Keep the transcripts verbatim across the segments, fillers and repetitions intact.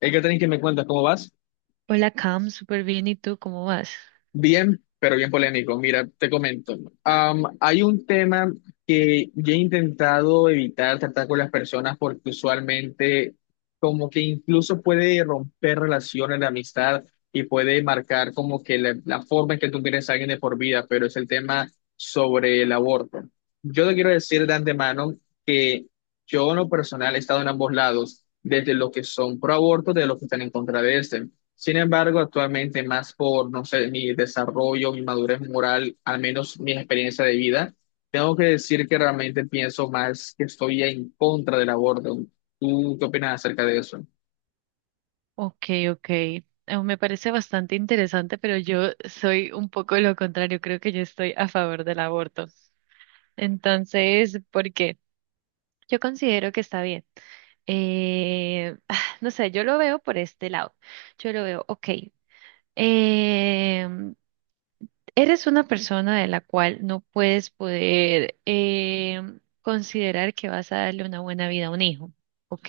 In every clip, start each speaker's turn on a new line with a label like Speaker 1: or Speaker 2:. Speaker 1: Hey, Catherine, ¿que me cuentas? ¿Cómo vas?
Speaker 2: Hola Cam, súper bien. ¿Y tú cómo vas?
Speaker 1: Bien, pero bien polémico. Mira, te comento. Am, hay un tema que yo he intentado evitar tratar con las personas porque usualmente como que incluso puede romper relaciones de amistad y puede marcar como que la, la forma en que tú quieres a alguien de por vida, pero es el tema sobre el aborto. Yo te quiero decir de antemano que yo en lo personal he estado en ambos lados, desde los que son pro aborto, de los que están en contra de este. Sin embargo, actualmente más por, no sé, mi desarrollo, mi madurez moral, al menos mi experiencia de vida, tengo que decir que realmente pienso más que estoy en contra del aborto. ¿Tú qué opinas acerca de eso?
Speaker 2: Ok, ok. Eh, Me parece bastante interesante, pero yo soy un poco lo contrario. Creo que yo estoy a favor del aborto. Entonces, ¿por qué? Yo considero que está bien. Eh, ah, no sé, yo lo veo por este lado. Yo lo veo, ok. em, Eres una persona de la cual no puedes poder em, considerar que vas a darle una buena vida a un hijo. Ok.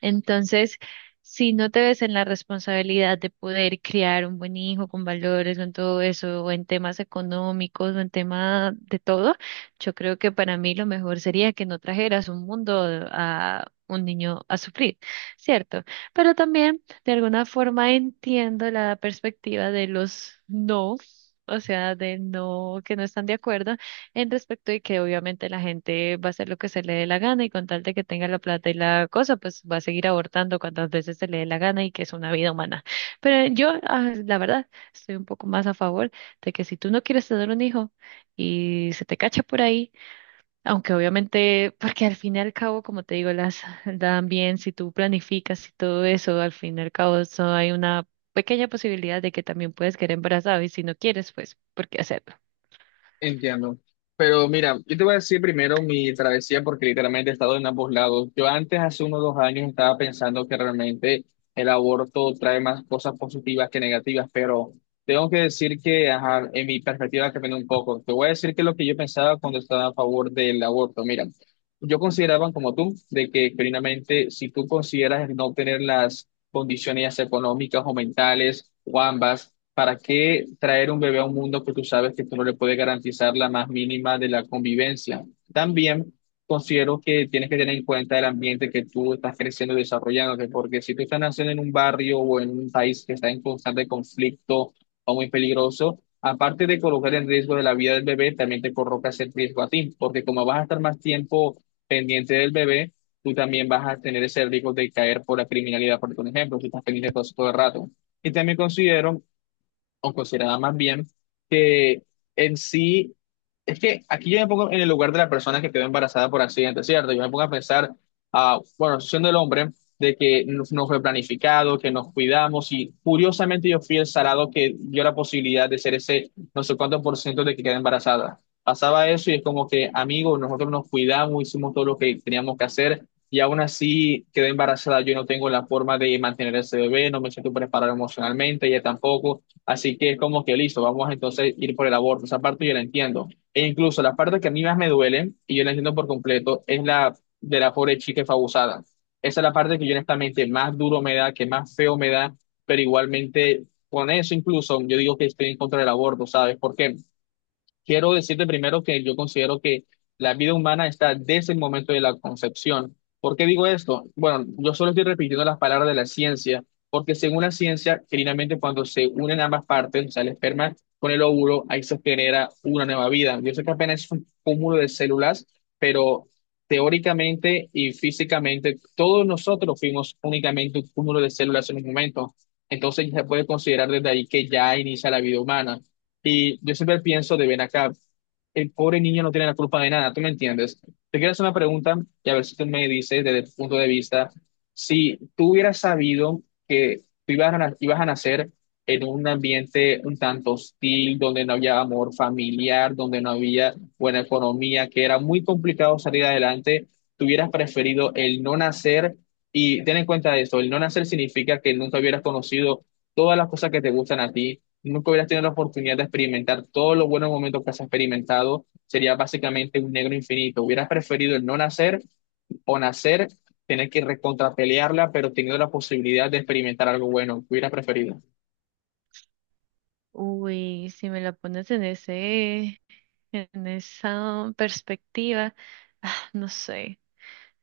Speaker 2: Entonces, si no te ves en la responsabilidad de poder criar un buen hijo con valores, con todo eso, o en temas económicos, o en tema de todo, yo creo que para mí lo mejor sería que no trajeras un mundo a un niño a sufrir, ¿cierto? Pero también, de alguna forma, entiendo la perspectiva de los no. O sea, de no, que no están de acuerdo, en respecto de que obviamente la gente va a hacer lo que se le dé la gana y con tal de que tenga la plata y la cosa, pues va a seguir abortando cuantas veces se le dé la gana y que es una vida humana. Pero yo, ah, la verdad, estoy un poco más a favor de que si tú no quieres tener un hijo y se te cacha por ahí, aunque obviamente, porque al fin y al cabo, como te digo, las dan bien, si tú planificas y todo eso, al fin y al cabo, eso hay una pequeña posibilidad de que también puedes quedar embarazado y si no quieres, pues, ¿por qué hacerlo?
Speaker 1: Entiendo. Pero mira, yo te voy a decir primero mi travesía porque literalmente he estado en ambos lados. Yo antes, hace unos dos años, estaba pensando que realmente el aborto trae más cosas positivas que negativas, pero tengo que decir que, ajá, en mi perspectiva cambió un poco. Te voy a decir que lo que yo pensaba cuando estaba a favor del aborto, mira, yo consideraba como tú, de que primeramente si tú consideras no tener las condiciones económicas o mentales o ambas, ¿para qué traer un bebé a un mundo que tú sabes que tú no le puedes garantizar la más mínima de la convivencia? También considero que tienes que tener en cuenta el ambiente que tú estás creciendo y desarrollándote, porque si tú estás naciendo en un barrio o en un país que está en constante conflicto o muy peligroso, aparte de colocar en riesgo de la vida del bebé, también te colocas en riesgo a ti, porque como vas a estar más tiempo pendiente del bebé, tú también vas a tener ese riesgo de caer por la criminalidad, por ejemplo, si estás pendiente de cosas todo el rato. Y también considero o considerada más bien, que en sí, es que aquí yo me pongo en el lugar de la persona que quedó embarazada por accidente, ¿cierto? Yo me pongo a pensar, ah, bueno, siendo el hombre, de que no, no fue planificado, que nos cuidamos y curiosamente yo fui el salado que dio la posibilidad de ser ese no sé cuánto por ciento de que queda embarazada. Pasaba eso y es como que, amigos, nosotros nos cuidamos, hicimos todo lo que teníamos que hacer. Y aún así quedé embarazada, yo no tengo la forma de mantener ese bebé, no me siento preparado emocionalmente, ella tampoco. Así que es como que listo, vamos entonces a ir por el aborto. Esa parte yo la entiendo. E incluso la parte que a mí más me duele, y yo la entiendo por completo, es la de la pobre chica que fue abusada. Esa es la parte que yo honestamente más duro me da, que más feo me da, pero igualmente con eso incluso yo digo que estoy en contra del aborto, ¿sabes por qué? Quiero decirte primero que yo considero que la vida humana está desde el momento de la concepción. ¿Por qué digo esto? Bueno, yo solo estoy repitiendo las palabras de la ciencia, porque según la ciencia, finalmente cuando se unen ambas partes, o sea, el esperma con el óvulo, ahí se genera una nueva vida. Yo sé que apenas es un cúmulo de células, pero teóricamente y físicamente todos nosotros fuimos únicamente un cúmulo de células en un momento. Entonces ya se puede considerar desde ahí que ya inicia la vida humana. Y yo siempre pienso de ven acá, el pobre niño no tiene la culpa de nada, ¿tú me entiendes? Te quiero hacer una pregunta y a ver si tú me dices desde tu punto de vista, si tú hubieras sabido que tú ibas a, na- ibas a nacer en un ambiente un tanto hostil, donde no había amor familiar, donde no había buena economía, que era muy complicado salir adelante, ¿tú hubieras preferido el no nacer? Y ten en cuenta esto, el no nacer significa que nunca hubieras conocido todas las cosas que te gustan a ti, nunca hubieras tenido la oportunidad de experimentar todos los buenos momentos que has experimentado, sería básicamente un negro infinito. ¿Hubieras preferido el no nacer o nacer, tener que recontrapelearla, pero teniendo la posibilidad de experimentar algo bueno, hubieras preferido?
Speaker 2: Uy, si me la pones en ese, en esa perspectiva, ah, no sé.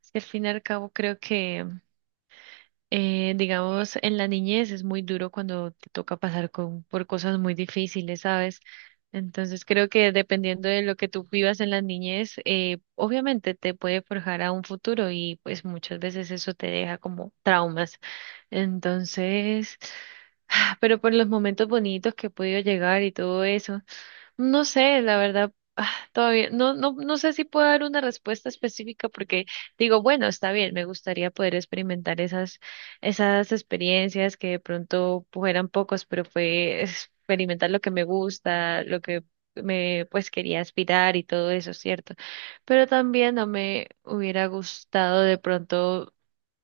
Speaker 2: Es que al fin y al cabo creo que, eh, digamos, en la niñez es muy duro cuando te toca pasar con, por cosas muy difíciles, ¿sabes? Entonces creo que dependiendo de lo que tú vivas en la niñez, eh, obviamente te puede forjar a un futuro y pues muchas veces eso te deja como traumas. Entonces, ah, pero por los momentos bonitos que he podido llegar y todo eso. No sé, la verdad, ah, todavía no, no, no sé si puedo dar una respuesta específica porque digo, bueno, está bien, me gustaría poder experimentar esas, esas experiencias que de pronto fueran pocos, pero fue experimentar lo que me gusta, lo que me pues quería aspirar y todo eso, ¿cierto? Pero también no me hubiera gustado de pronto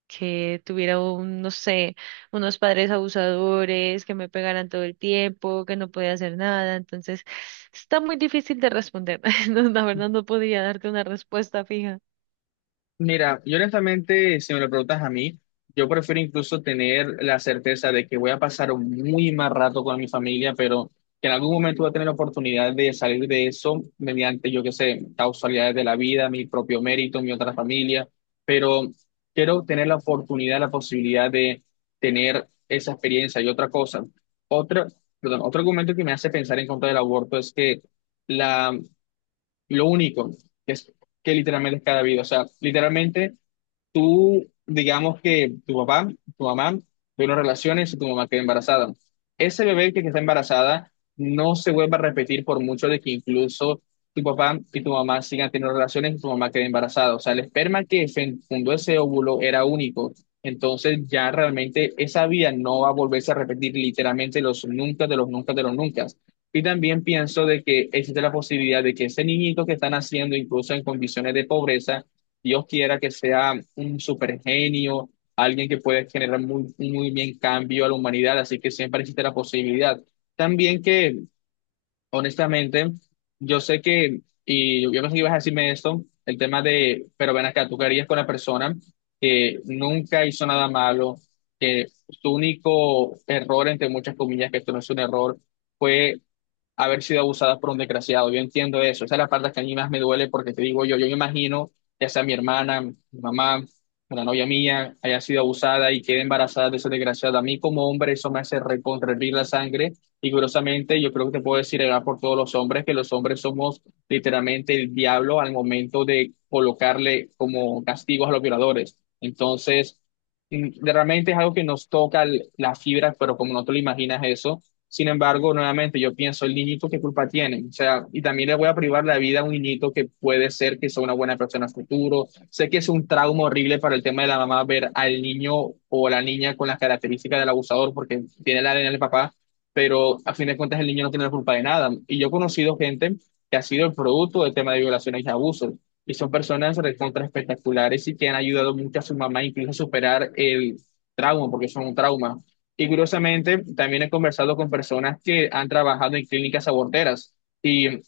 Speaker 2: que tuviera un, no sé, unos padres abusadores, que me pegaran todo el tiempo, que no podía hacer nada. Entonces, está muy difícil de responder. No, la verdad no podría darte una respuesta fija.
Speaker 1: Mira, yo honestamente, si me lo preguntas a mí, yo prefiero incluso tener la certeza de que voy a pasar un muy mal rato con mi familia, pero que en algún momento voy a tener la oportunidad de salir de eso mediante, yo qué sé, causalidades de la vida, mi propio mérito, mi otra familia, pero quiero tener la oportunidad, la posibilidad de tener esa experiencia y otra cosa. Otra, perdón, otro argumento que me hace pensar en contra del aborto es que la, lo único que es que literalmente es cada vida, o sea, literalmente tú, digamos que tu papá, tu mamá tuvieron relaciones y tu mamá quedó embarazada. Ese bebé que está embarazada no se vuelva a repetir por mucho de que incluso tu papá y tu mamá sigan teniendo relaciones y tu mamá quede embarazada. O sea, el esperma que fen- fundó ese óvulo era único. Entonces ya realmente esa vida no va a volverse a repetir literalmente los nunca de los nunca de los nunca. Y también pienso de que existe la posibilidad de que ese niñito que están haciendo, incluso en condiciones de pobreza, Dios quiera que sea un super genio, alguien que pueda generar muy, muy bien cambio a la humanidad, así que siempre existe la posibilidad. También que, honestamente, yo sé que, y yo pensé que ibas a decirme esto, el tema de, pero ven acá, tú querías con la persona que nunca hizo nada malo, que su único error, entre muchas comillas, que esto no es un error, fue haber sido abusadas por un desgraciado. Yo entiendo eso. Esa es la parte que a mí más me duele porque te digo yo, yo me imagino, ya sea mi hermana, mi mamá, la novia mía, haya sido abusada y quede embarazada de ese desgraciado. A mí como hombre eso me hace recontra hervir la sangre y curiosamente yo creo que te puedo decir, eh, por todos los hombres que los hombres somos literalmente el diablo al momento de colocarle como castigos a los violadores. Entonces... mm, Realmente es algo que nos toca l- la fibra, pero como no te lo imaginas eso, sin embargo, nuevamente yo pienso, el niñito, ¿qué culpa tiene? O sea, y también le voy a privar la vida a un niñito que puede ser que sea una buena persona en el futuro. Sé que es un trauma horrible para el tema de la mamá ver al niño o la niña con las características del abusador porque tiene la A D N del papá, pero a fin de cuentas el niño no tiene la culpa de nada. Y yo he conocido gente que ha sido el producto del tema de violaciones y abusos. Y son personas recontra espectaculares y que han ayudado mucho a su mamá incluso a superar el trauma, porque son un trauma. Y curiosamente, también he conversado con personas que han trabajado en clínicas aborteras. Y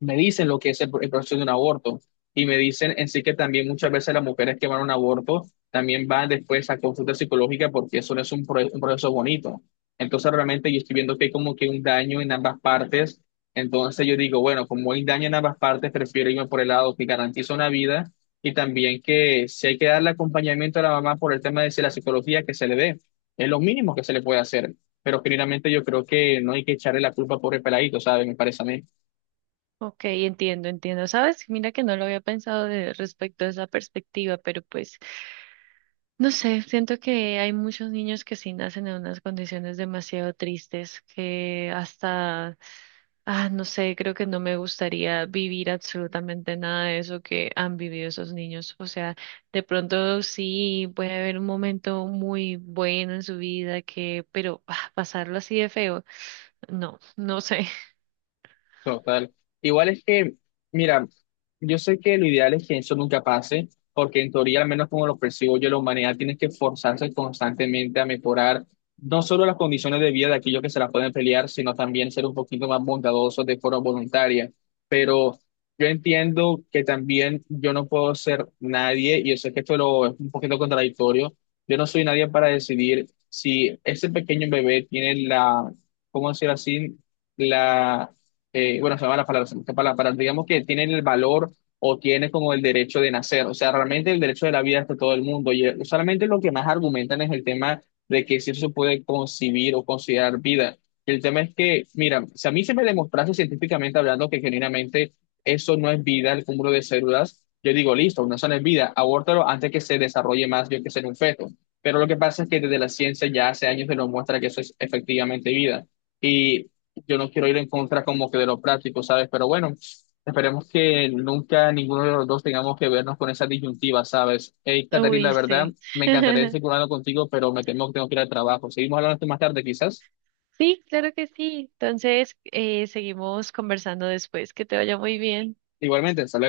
Speaker 1: me dicen lo que es el, el proceso de un aborto y me dicen en sí que también muchas veces las mujeres que van a un aborto también van después a consulta psicológica porque eso no es un, pro- un proceso bonito. Entonces realmente yo estoy viendo que hay como que un daño en ambas partes. Entonces yo digo, bueno, como hay daño en ambas partes, prefiero irme por el lado que garantiza una vida y también que si hay que darle acompañamiento a la mamá por el tema de si la psicología que se le dé, es lo mínimo que se le puede hacer. Pero generalmente yo creo que no hay que echarle la culpa por el peladito, ¿sabes? Me parece a mí.
Speaker 2: Ok, entiendo, entiendo. ¿Sabes? Mira que no lo había pensado de, respecto a esa perspectiva, pero pues no sé, siento que hay muchos niños que sí nacen en unas condiciones demasiado tristes, que hasta, ah, no sé, creo que no me gustaría vivir absolutamente nada de eso que han vivido esos niños. O sea, de pronto sí puede haber un momento muy bueno en su vida que, pero ah, pasarlo así de feo, no, no sé.
Speaker 1: Total. Igual es que, mira, yo sé que lo ideal es que eso nunca pase, porque en teoría, al menos como lo percibo yo, la humanidad tiene que forzarse constantemente a mejorar no solo las condiciones de vida de aquellos que se las pueden pelear, sino también ser un poquito más bondadosos de forma voluntaria. Pero yo entiendo que también yo no puedo ser nadie, y yo sé que esto lo, es un poquito contradictorio, yo no soy nadie para decidir si ese pequeño bebé tiene la, ¿cómo decir así? La eh, bueno, se llama la palabra, esta palabra, para- digamos que tienen el valor o tienen como el derecho de nacer. O sea, realmente el derecho de la vida es de todo el mundo. Y eh, solamente lo que más argumentan es el tema de que si eso se puede concebir o considerar vida. Y el tema es que, mira, si a mí se me demostrase científicamente hablando que genuinamente eso no es vida, el cúmulo de células, yo digo, listo, no eso no es vida, abórtalo antes que se desarrolle más, yo que ser un feto. Pero lo que pasa es que desde la ciencia ya hace años se nos muestra que eso es efectivamente vida. Y yo no quiero ir en contra como que de lo práctico, ¿sabes? Pero bueno, esperemos que nunca ninguno de los dos tengamos que vernos con esa disyuntiva, ¿sabes? Hey, Caterina,
Speaker 2: Uy,
Speaker 1: la verdad,
Speaker 2: sí.
Speaker 1: me encantaría seguir hablando contigo, pero me temo que tengo que ir al trabajo. Seguimos hablando esto más tarde, quizás.
Speaker 2: Sí, claro que sí. Entonces, eh, seguimos conversando después. Que te vaya muy bien.
Speaker 1: Igualmente, hasta luego.